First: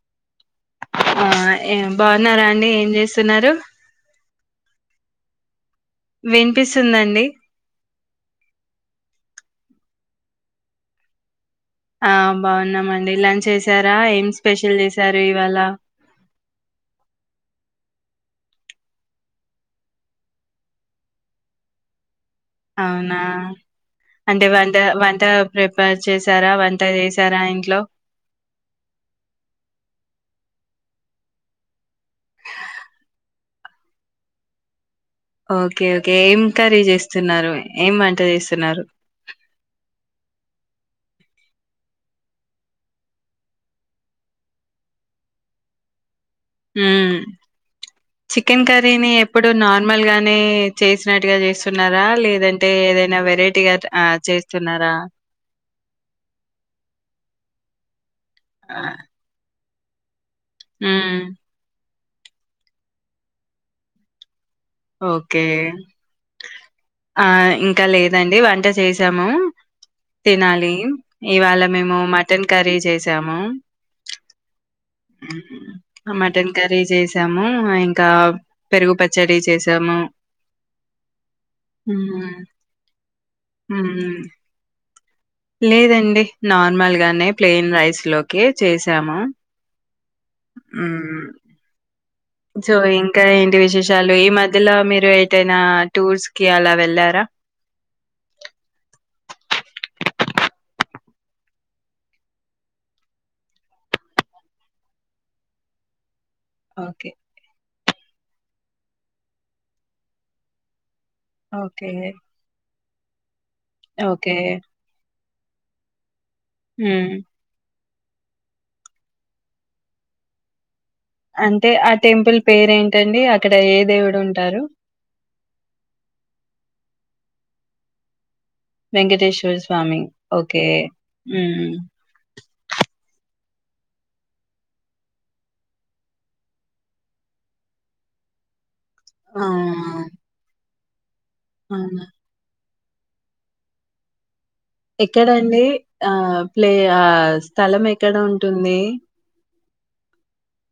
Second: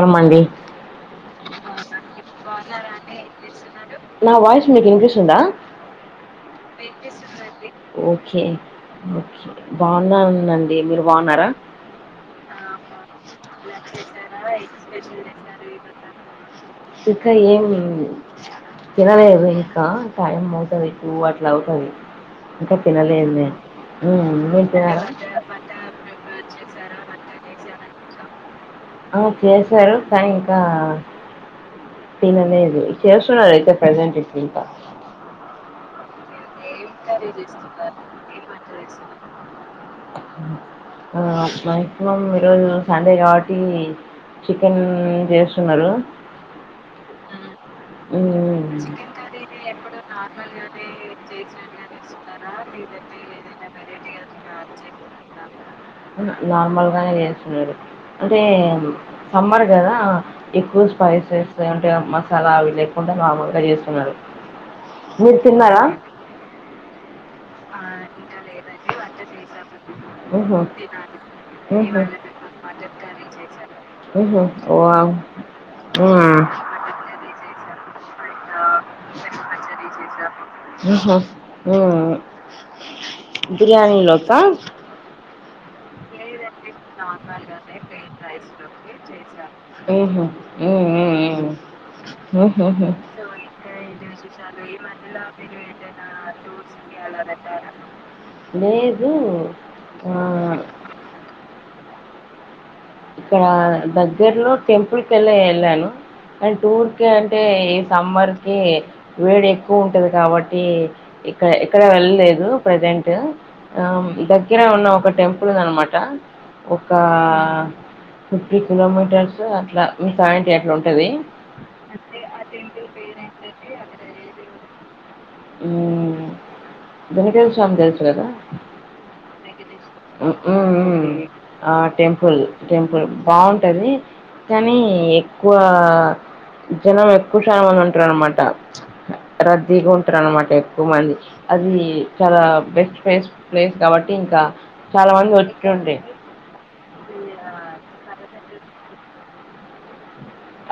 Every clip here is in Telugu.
రంమండి ఆ ఏ బాగున్నారా అండి ఏం చేస్తున్నారు? నా వాయిస్ మీకు వినిపిస్తుందా? వినిపిస్తుందండి ఓకే ఓకే బాగుంద ఉందండి మీరు బాగున్నారా? ఆ బాగున్నామండి లంచ్ చేశార ఏం స్పెషల్ చేశారు ఇవాళ ఇంకా ఏం తినలేదు ఇంకా టైం అవుతది టు అట్లా అవుతంది అవునా అంటే మీరు వంట తినారా వంట ప్రిపేర్ చేసారా వంట చేసారా ఇం ట్లో అ చేశారు కానీ ఇంకా పిలవలేధు చేస్తున్నారు అయితే ప్రజెంట్ ఇ ఇంకా ఓకే ఓకే ఏం కర్రీ ఏంటర ఏం చేస్తున్నారు వంట ఏంంత చేస్తున్నారు ఆ మాక్సిమం ఈరోజు సండే కాబట్టి చికెన్ చేస్తున్నారు ఉమ్ చికెన్ హ్మ్. కర్రీని ఎప్పుడు నార్మల్ గానే చేసినట్టు వెరైటీగా ఆ చేస్తున్నారా నార్మల్గానే మీ అంటే ఆ సమ్మర్ దా ఎక్కువ మ్మ్ స్పైసెస్ మసాలా అవి లేకుండా మాములుగా చేస్తున్నారు మీరు ఓకే తిన్నారా ఆ ఇంకా లేదండి వంట చేసి తేమం హుహు. తినాలి ఇవాళ హుహు. మేము మటన్ కర్రీ చేసాము హుహు. వావ్! హ్మ్. మటన్ కర్రీ చేసాము ఇంకా పెరుగు పచ్చడి చేసాము హుహు. హ్మ్. ఉమ్ ఉమ్ బిర్యానీలోకా? లేదండి నార్మల్ గానే ప్లెయిన్ రైస్ లోకి చేసాము ఉహూ ఉ ఉ హ్మ్. ఊ ఓహో సో, ఇంకా ఏంటి విశేషాలు? ఈ మధ్యలో మీరు ఎటైనా టూర్స్‌కి అలా వెళ్లారా? లేదు ఆ ఇక్కడ దగ్గర్లో టెంపుల్ కి వెళ్ళ వెళ్ళాను అం టూర్ కి ఓకే. అంటే ఏ సమ్మర్కి వేడి ఎక్కువ ఉంటది కాబట్టి ఇక్కడ ఎక్కడ ఓకే. వెళ్ళలేదు ప్రజెంట్ ప ఆ ఓకే. దగ్గర ఉన్న ఒక టెంపుల్ ఇప్పుడుంద అనమాట ఒకా హ్మ్. ఫిఫ్టీ కిలోమీటర్స్ అట్లా మీ పాయింట్ ఎట్లు అంటే ఆ టెంపుల్ పేరు ఏంటండి అక్కడ ఏ దేవుడు ఉంటారు. ఉమ్ వెంకటేశ్వరస్వామి తెలుసుకదా. వెంకటేశ్వర స్వామి. ఉహూ ఓకే. ఉమ్ హ్మ్. ఆ టెంపుల్ టెంపుల్ బాగుంటది కానీ ఎక్కువ జనం ఎక్కువ శాతం మంది ఉంటారు అనమాట. ఆ రద్దీగా ఉం అనమాట ఎక్కువ మంది. అది అవునా చాలా బెస్ట్. ప్లేస్ ప్లేస్ కాబట్టి ఇంకా. చాలా మంది ఎక్కడండి వచ్చుండే. ఆ ప్లే ఆ స్థలం ఎక్కడ ఉం పట్టునై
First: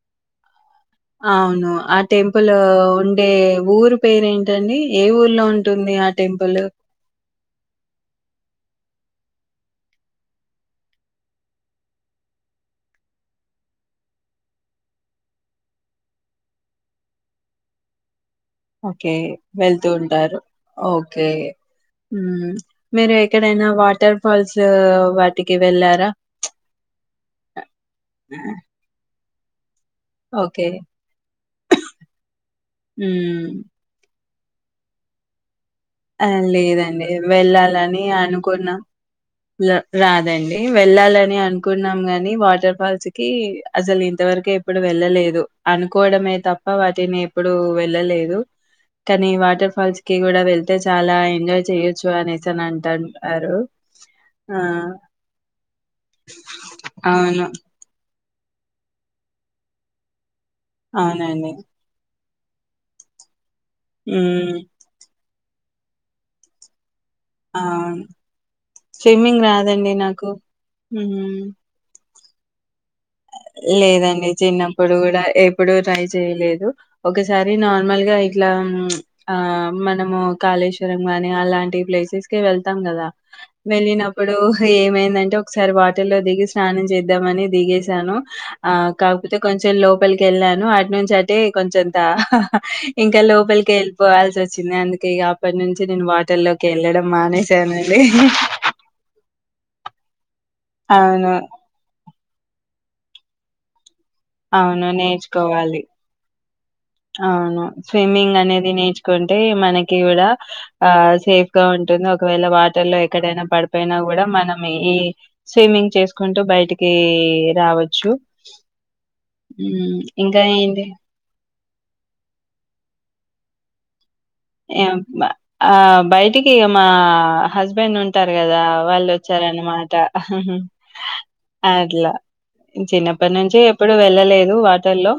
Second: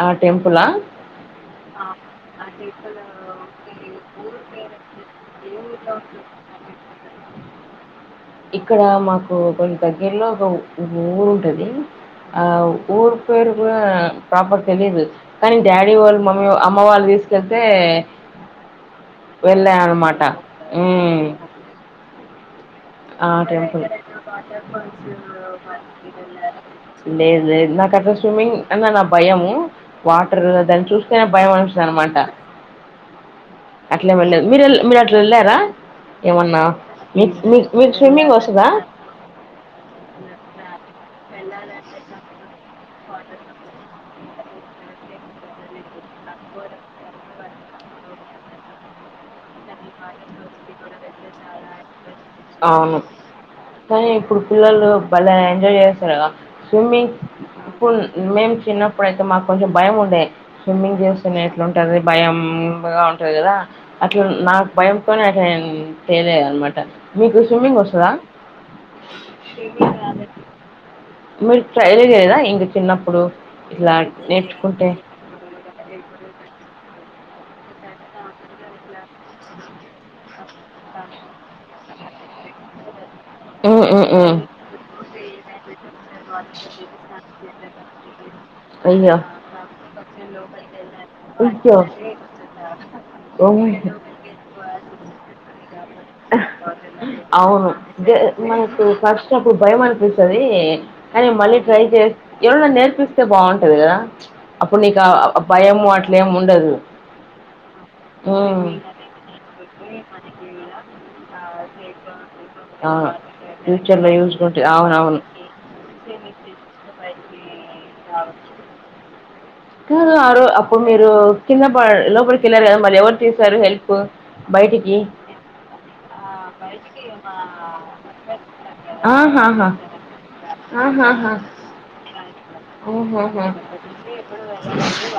ఆ టెంపులా ఆహ్ అవును ఆ టెంపుల్ ఉండే ఊరు పేరు ఏంటి. అండి ఏ ఊరు. లో ఉంటుంది ఆ టెంపుల్. ఇక్కడ మాకు కొన్ని దగ్గర్లో ఒక ఊరు ఉంటది. ఆ ఊరు పేరు కూడా ప్రాపర్ తెలిదు కానీ డాడీ వాళ్ళు మమ్మీ అమ్మ వాళ్ళు తీసుకెళ్తే. ఓకే వెళ్ళా వెళ్తూ అనమాట. ఉంటారు ఓకే హ్మ్. ఉమ్ ఆ టెంపుల్ వాటికి వెళ్లారా? లేదు లేదు నాకట్లా స్విమ్మింగ్ అన్ననా భయము. Water okay. దాన్ని చూస్తేనే భయం అనిపిస్తుంది అనమాట హ్మ్. అట్లేం వెళ్లాలేదు. మీరల్ మీరు అట్లా వెళ్లారా. ఆ లేదండి వెళ్ళాలి. మీకు అని స్విమ్మింగ్ వస్తుందా అనుకున్న లా రాదండి వెళ్లాలని. అనుకున్నాం గాని వాటర్ ఫాల్స్ కి అసలు ఇంతవరకు ఎప్పుడు వెళ్ళలేదు. అనుకోవడమే తప్ప వాటిని ఎప్పుడు వెళ్ళలేదు. కానీ వాటర్ ఫాల్స్ కి కూడా వెల్ చాలా ఎంజాయ్ చెయ్యోచ్ అవును కానీ ఇప్పుడు ఆ! పిల్లలు బలే ఎంజాయ్ చేస్తారు. స్విమ్మింగ్ అవును. ఫుల్ మేము చిన్నప్పుడయితే మాకు కొంచెం భయం ఉండే స్విమ్మింగ్ చేస్తనే అవునండి. ఎట్లాంటంది భయం. ముంబాగ ఉంటాది కదా. అట్లా హ్మ్. నాకు భయం తోనే ఏం తెలే అనమాట. మీకు స్విమ్మింగ్ అవును. వస్తదా స్విమ్మింగ్ రాదండి నాకు. హ్మ్. మీరు ట్రైల్ లేదా ఇంగ చిన్నప్పు లేదండి చిన్నప్పుడు కూడా ఎప్పుడు ట్రై చేయలేదు. ఒకసారి నార్మల్ గా ఇట్లా ప్చ్ ఆ మనము కాళేశ్వరం గాని అలాంటి ప్లేసెస్ కి వెళ్తాం గదా. ఉమ్ ఉమ్ వెళ్ళినప్పుడు ఉమ్ ఏమైందంటే ఒకసారి వాటర్లో దిగి స్నానం చేద్దాంమని దిగేశాను. ఆ అయ్యో కాకపోతే కొంచెం లోపలికి ఎళ్ళాను అటు నుంచి అటే అయ్యో కొంచెంత ఇంకా లోపలికి ఓయ్ వెళ్ళిపోవాల్సి వచ్చింది అందుకే ఇగా ఆ పన్ అవును మానేశానండి. మనకు ఫస్ట్ అప్పుడు భయం అనిపిస్తది. నీ కానీ అవును. మళ్ళీ ట్రై చేస్ ఎవరన్నా నేర్ పిస్తే బావుంటది గదా. అప్పుడు అవును. నీకు ఆ నేర్చుకోవాలి. భయమూ అట్లేం ఉండదూ. అవును స్విమ్మింగ్ అనేది నేర్చుకుంటే మనకి కూడా ఆ సేఫ్ గా ఉంటుంది ఒక్ ఒకవేళ వాటర్ ఆ లో ఎక్కడైనా పడిపోయినా ఫ్యూచర్ లో కూడా యూజ్ మనం ఉంటది ఈ అవునవును స్విమ్మింగ్ చేసుకుంటూ బయటికీ రావచ్చు. హ్మ్. కాదు ఇంకా ఆరో అప్పుడు ఏంటి మీరు కింద ప లోపలికెళ్ళారు కదా మళ్ళీ ఎవరు తీసారు హెల్ప్. బయటికి ఆ బయటికి ఇగ మా హస్బెండ్ ఉంటారు కదా వాళ్ళు ఆహాహా వచ్చారన్నమాట ఆహాహా అట్లా. చిన్నప్పటి ఓహోహో! నుంచి ఎప్పుడు వెళ్ళలేదు వాటర్ లో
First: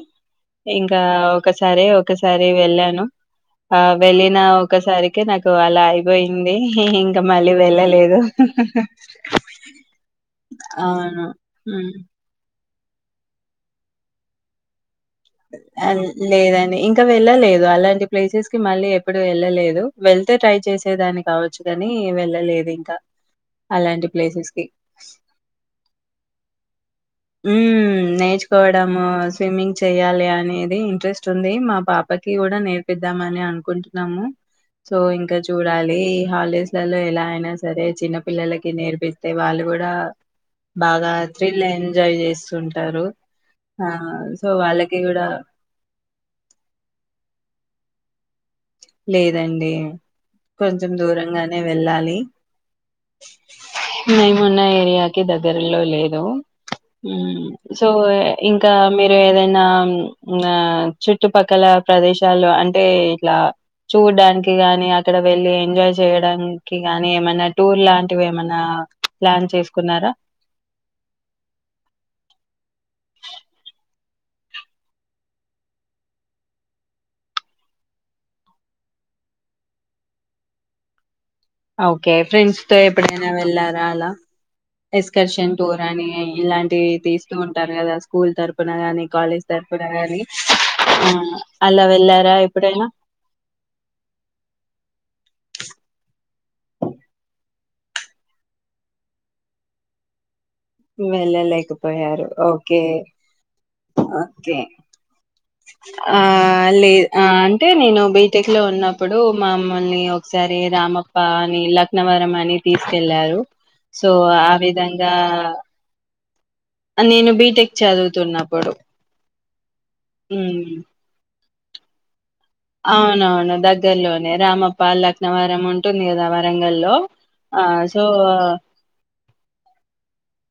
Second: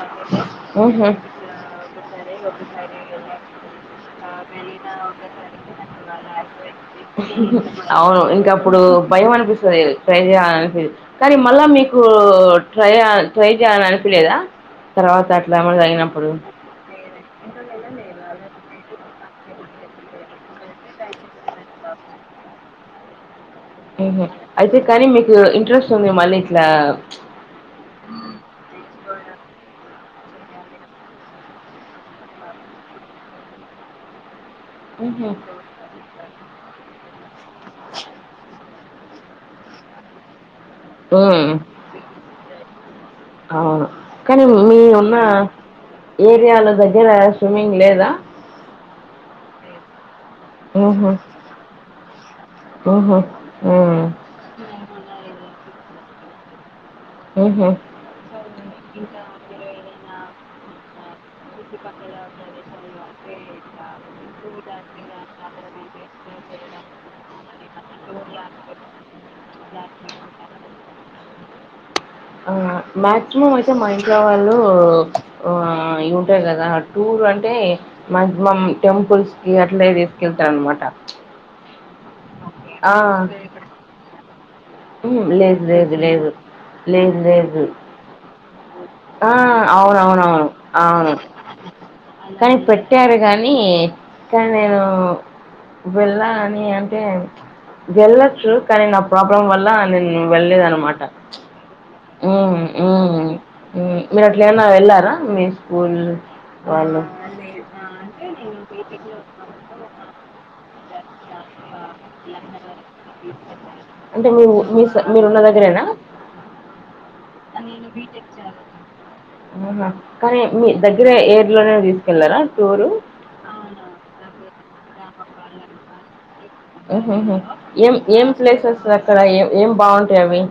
ఇంకా హుహు. ఇట్లా ఒకసారి ఒకసారి వెళ్ళాను ఆ వెళ్ళిన ఒకసారికే నాకు అలా అయిపోయింది ఇంకా మళ్ళీ వెళ్ళలేదు అవును ఇంకా అప్పుడు భయం అనిపిస్తది ట్రై చేయాలనిపి అవును కానీ మళ్ళా హ్మ్. మీకు ఓ ఓ ట్రైయా ట్రై చేయాలని అనిపీలేదా లేదండి ఇంకా వెళ్ళలేదు అలాంటి ప్లేసెస్ మళ్ళీ ఎప్పుడూ ఎళ్ళలేదు వెళ్తే ట్రై చేసేదాన్ని కావచ్చు గానీ వెళ్ ల్ల లేదు ఇంకా అలాంటి హ్మ ప్లేసెస్ కి అయితే కానీ మీకు ఇంట్రెస్ట్ ఉంది మళ్ళీ ఇట్లా ఊ నేర్చుకోవడమూ స్విమ్మింగ్ చెయ్యాల్ అనేది ఇంట్రెస్ట్ ఉంది మా పాపకి కూడా నేర్పిద్దామ్ అని అనుకుంటున్నాము. సో హుహు. ఇంకా చూడాలి ఈ హాలిడేస్ లలో ఎలా ఫైనాన్స్ సరే చిన్న పల్లలకి నేర్పిస్తే వాళ్ళు కూడా హ్మ్. బాగాత్ర్రిలై న్ అవును కానీ సో మీ వాళ్ళకి ఉన్న కూడా ఏరియాల దగ్గర స్విమ్మింగ్ లేదు ఇలా లేదండి కొంచెం హుహు. దూరంగానే వెళ్ళాలి హుహు. హ్మ్. మేమున్న ఏరియాకి దగ్గర లో లేదు హుహు. సో ఇంకా మీరు ఏదైనా నా చ చుట్టుపక్కల ప్రదేశాల్లో అంటే ఏ ఇట్లా చూడ్డానికి ని అక్కడ వెళ్ళి ఎంజాయ్ చేయడానికి ని ఏమైనా టూర్ లాంటివి ఏమైనా ప్లాన్ చేసుకున్నారా ఆ మాక్సిమం అయితే మా ఇంట్లో వాళ్ళు ఆ ఉంటారు కదా టూర్ అంటే మాక్సిమం టెంపుల్స్ కి అట్లే తీసుకెళ్తారు అనమాట ఓకే ఫ్రెండ్స్ తో ఎప్పుడైనా వెళ్లారా అలా హ్మ్. ఎక్స్కర్షన్ లేదు, టూర్ లేదు, అని లేదు. ఇలాంటివి లేదు, తీస్తూ లేదు. ఉంటారు కదా స్కూల్ తరపుు ఆ అవునవునవును ఆ అవును అలా వెళ్ళారా కానీ ఎప్పుడైనా పెట్టారు కానీ కానీ నేను వెళ్ళ అని అంటే వెళ్ళొచ్చు కానీ నా ప్రాబ్లం వల్ల నేను వెళ్లేద అనమాట వెళ్ళలేకపోయారు ఓకే ఓకే స్కూల్ ఆ వాళ్ళు? లేదు ఆ అంటే నేను బీటెక్ లో ఉన్నప్పుడు మా మమ్మల్ని ఒకసారి రామప్ప అని ల సో అంటే మీ ఆ మీ విధంగా మీరున్న దగ్గరేనా నేను బీటెక్ చదువుతున్నప్పుడు ఆహా కానీ మీ మ్మ్ దగ్గర ఏ ఇలోనే తీసుకెలారరా అవునవును దగ్గర్లోనే రామప్ప లక్ అన్నవారం ఉంటుంది కదా వరంగల్లో హ ఆ ఏం సో ఏం ప్లేసెస్ంది అక్కడ ఏ ఏం బాగుంటాయి అవి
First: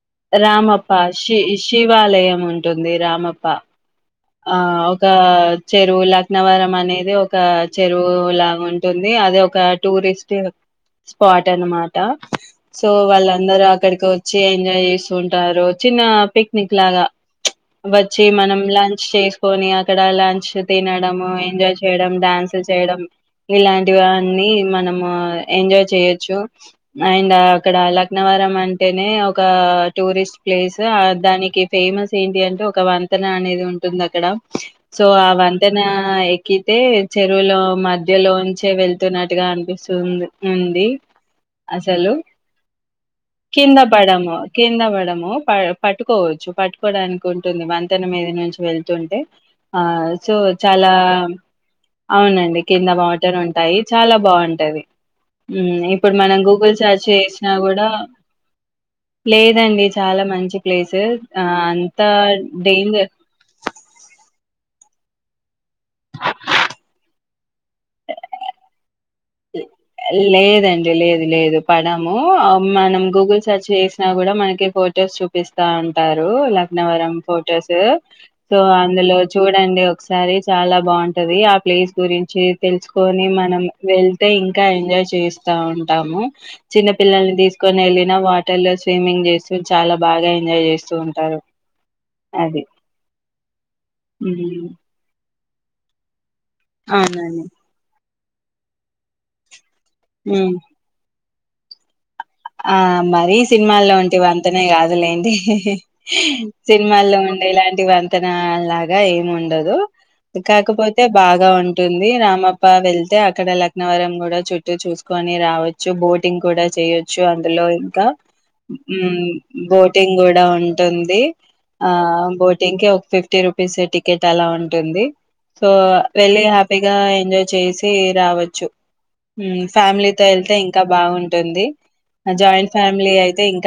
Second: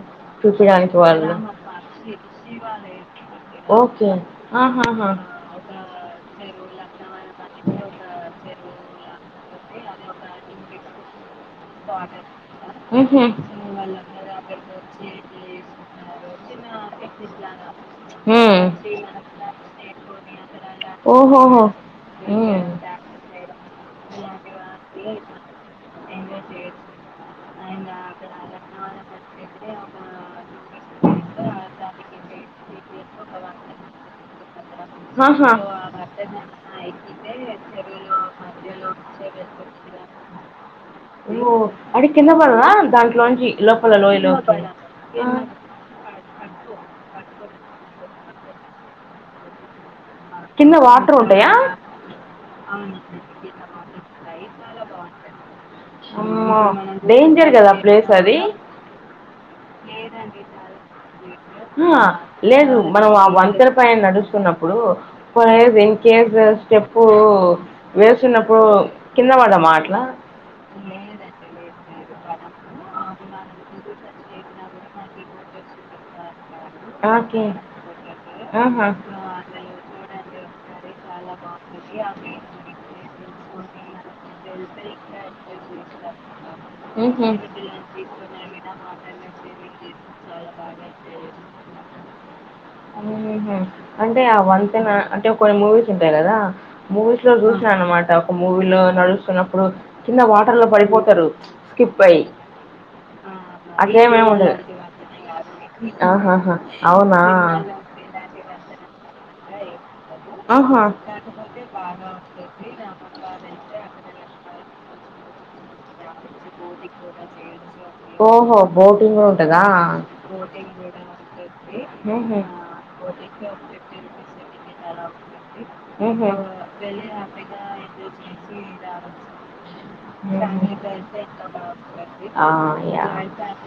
రామప్ప చూపిడానికి వాళ్ళు శి శివాలయం ఉంటుంది రామప్ప ఓకే ఆ ఒక ఆహాహా ఆ, చెరువు లకన అనేది ఒక చెరువులాగా ఉంటుంది అది ఒక టూరిస్ట్ పాట అనమాట సో ఉహు సో వాళ్ళందరూ అక్కడికి వచ్చి ఎంజాయ్ చేస్తుంటారు చిన్న పిక్నిక్ లాగా వచ్చి మనం శ్రీకాళహస్తి లంచ్ చేసుకొని అక్కడ లంచ్ తినడం ఓహోహో ఎంజాయ్ చేయడం డ్యాన్స్ చేయడం ఇలాంటివన్నీ మనము ఎంజాయ్ చేయచ్చు అండ్ అక్కడ లక్నవరం అంటేనే ఒక టూరిస్ట్ ప్లేస్ దానికి ఫేమస్ ఏంటి అంటే ఒక వంతెన అనేది ఉంటది అక్కడ సో ఆ వంతెన ఎక్కితే చెరువులో మధ్యలోంచే వెళ్తున్నట్టుగా అనిపిస్తుంది ఉంది ఓ అంటే అసలు కిందపడరా దాంట్లో నుంచి కింద లోపల పడము లోయలోకి కింద పడము ఆ ప పట్టుకోవచ్చు పట్టుకోవడానికి ఉంటుంది వంతెన మీద నుంచి వెళ్తుంటే ఆ సో కింద చాలా వాటర్ ఉంటాయా అవునండి కింద బౌంటెన్ ఉంటాయి చాలా బాగుంటది ఇప్పుడు మనం అమ్మో గూగుల్ సర్చ్ డేంజర్ చేసినా కదా కూడా ప్లేస్ అది లేదండి చాలా మంచి ప్లేసెస్ ఆ అంతా డేంజర్ ఇద్దరు పైన నడుస్తున్నప్పుడు ఇన్ కేస్ స్టెప్ వేస్తున్నప్పుడు కింద పడ్డామా అట్లా లేదండి లేదు లేదు పడ మనం గూగుల్ సెర్చ్ చేసినా కూడా మనకి ఫొటోస్ చూపిస్తా అంటారు నవరం ఓకే ఫొటోస్ సో ఆహా అందులో చూడండి ఒకసారి చాలా బాగుంటది ప్లేస్ గురించి తెలుసుకొని మనం వెళ్ చిన్న ఉహూ పిల్లల్ని తీసుకొని వెళ్ళిన వాటర్ లో స్విమ్మింగ్ చేస్తూ చాలా బాగా ఎంజాయ్ చేస్తూ ఉంటారు అది ఉహూ అంటే ఆ ఉమ్, వంతెన అంటే కొన్ని మూవీస్ ఉంటాయి కదా మూవీస్ లో అవునండి చూసా అన్నమాట మూవీలో నడుస్తున్నప్పుడు కింద ఉమ్. వాటర్ లో పడిపోతారు స్కిప్ అయి ఆ మరి సినిమాల్లో వంటి ఉండదు. వంతనే కాదులేండి ఆహాహా! సినిమాల్లో అవునా? ఉండే అలాంటి వంతెన లాగా ఇగా ఏమి ఉండదు ఆహా! కాకపోతే బాగా ఉంటుంది రామప్ప వెళ్తే అక్కడ లక్నవరం కూడా చుట్టూ చూసుకొని రావచ్చు బోటింగ్ కూడా చేయొచ్చు వచ్చు అందులో ఇంకా అక్కడ. ఓహో! బోటింగ్ ఉమ్ గూడా ఉంటదా? బోటింగ్ కూడా ఉంటుంది ఆ ఉహు. బోటింగ్ కి ఒక ఫిఫ్టీ రూపీస్ టికెట్ అలా ఉంటుంది సో ఉహు. వెళ్లి హ్యాపీగా ఎంజాయ్ చేసి రావచ్చు ఫ్యామిలీతో వెళ్తే ఇంకా బాగుంటుంది ఆ జాయింట్ ఫ్యామీ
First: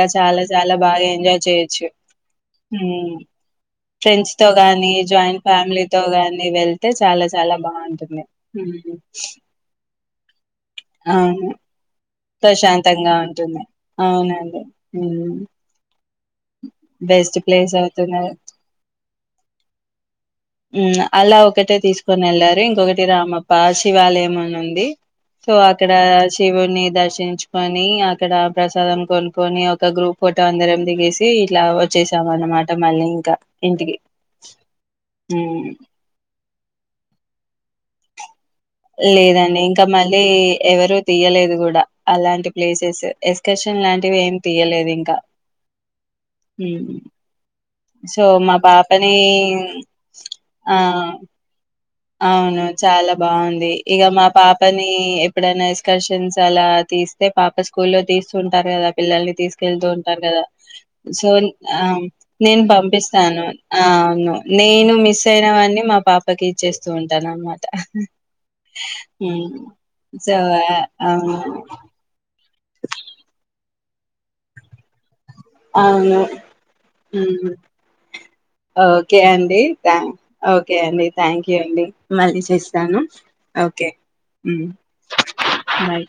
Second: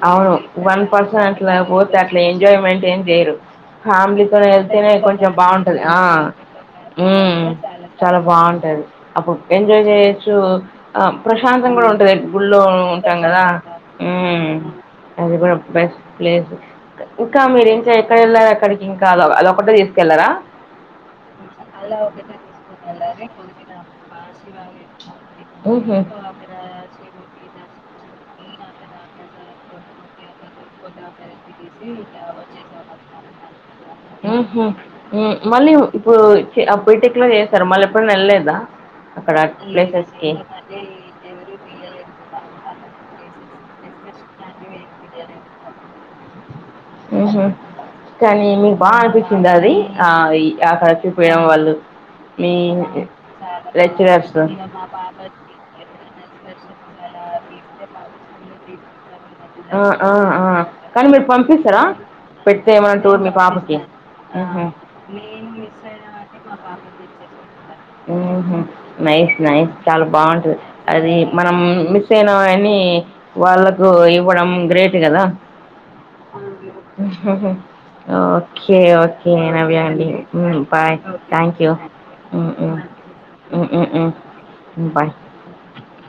అవును వన్ పర్సన్ ఎంజాయ్ అట్లా చేయొచ్చు. పోతే అట్లా ఎంజాయ్మెంట్ ఏం హ్మ్ చేయరు ఫ్రెండ్స్ ఫ్యామిలీతో తో గాని వెళ్తేనే కొంచెం జాయింట్ బాగుంటది ఆ ఫ్యామిలీతో గాని వెళ్తే చాలా ఉమ్ చాలా చాలా బాగుంటుంది. బాగుంటది హ్మ్ అప్పుడు ఎంజాయ్ చే సో ఆ అవును ప్రశాంతం కూడా ఉంటాదేమో ఊర్లో ప్రశాంతంగా ఉంటాంగదా ఉంటుంది. అవునండి బెస్ట్ ప్లేస్ బెస్ట్ ఇంకా మీరు ప్లేస్ ఇంకా ఎక్కడ అవుతున్నారు వెళ్ళారు అక్కడికి ఇంకా అదొ అదొకటే తీసుకెళ్లారా అలా ఒకటే తీసుకని వెళ్లారు ఇంకొకటి రామప్ప శివాలయం అని ఉంది సో అక్కడ శివుని దర్ చించుకొని అక్కడ ప్రసాదం కొనుక్కొని ఒక గ్రూప్ ఫోటో అందరం దిగేసి ఇట్లా వచ్చేసాం అన్నమాట మళ్ళీ ఇంకా ఇంటికి ఉహు ఉ మ్ మళ్ళీ ఇప్పుడు అహ్ బీటెక్ లో చేశారు మళ్ళీ ఎప్పుడన్నా ఏళ్లలేదా లేదండి ఇంకా మళ్ళీ ఎవరు తీయలేదు కూడా అలాంటి ప్లేసెస్ స్ కేషన్ లాంటివి ఏమి తీయలేదు ఇంకా ఉమ్ మ్మ్హ. కానీ మీకు బాగా అనిపించింది అది ఆ అక్కడ ఆ చూపయడం వాళ్ళు మీ అవును చాలా బాగుంది ఇక మా లెక్చరర్స్ పాపని ఎప్పుడైనా ఎక్స్కర్షన్స్ అలా తీస్తే పాప స్కూల్లో తీస్తుంటారు కదా పిల్లల్ని తీస్ వెళ్తూ ఉంటారూ ఈ కదా మధ్యలో కానీ మీరు సో పంపిస్తారా నేను పెడితే ఏమైనా టూర్ మీ పంపిస్తాను పాపకి అ అవును ఆ. నేను మిస్ అయినవన్నీ మా పాపకి ఇచ్చేస్ ఉహు నైస్ హ్మ్ నైస్ చాలా సో బాగుంటది ఆహ్, అది అవును మనం మిస్ అయిన మీ వాళ్ళకు ఇవ్వడం గ్రేట్ కదా అవును హ్మ్ ఓకే ఓకే అండి నవ్య థ్యా అండి ఉమ్ ఓకే బాయ్ అండి థ్యాంక్ యూ థ్యాంక్యూ అండి మళ్ళీ చేస్తాను. ఓకే హ్మ్ బాయ్ బాయ్.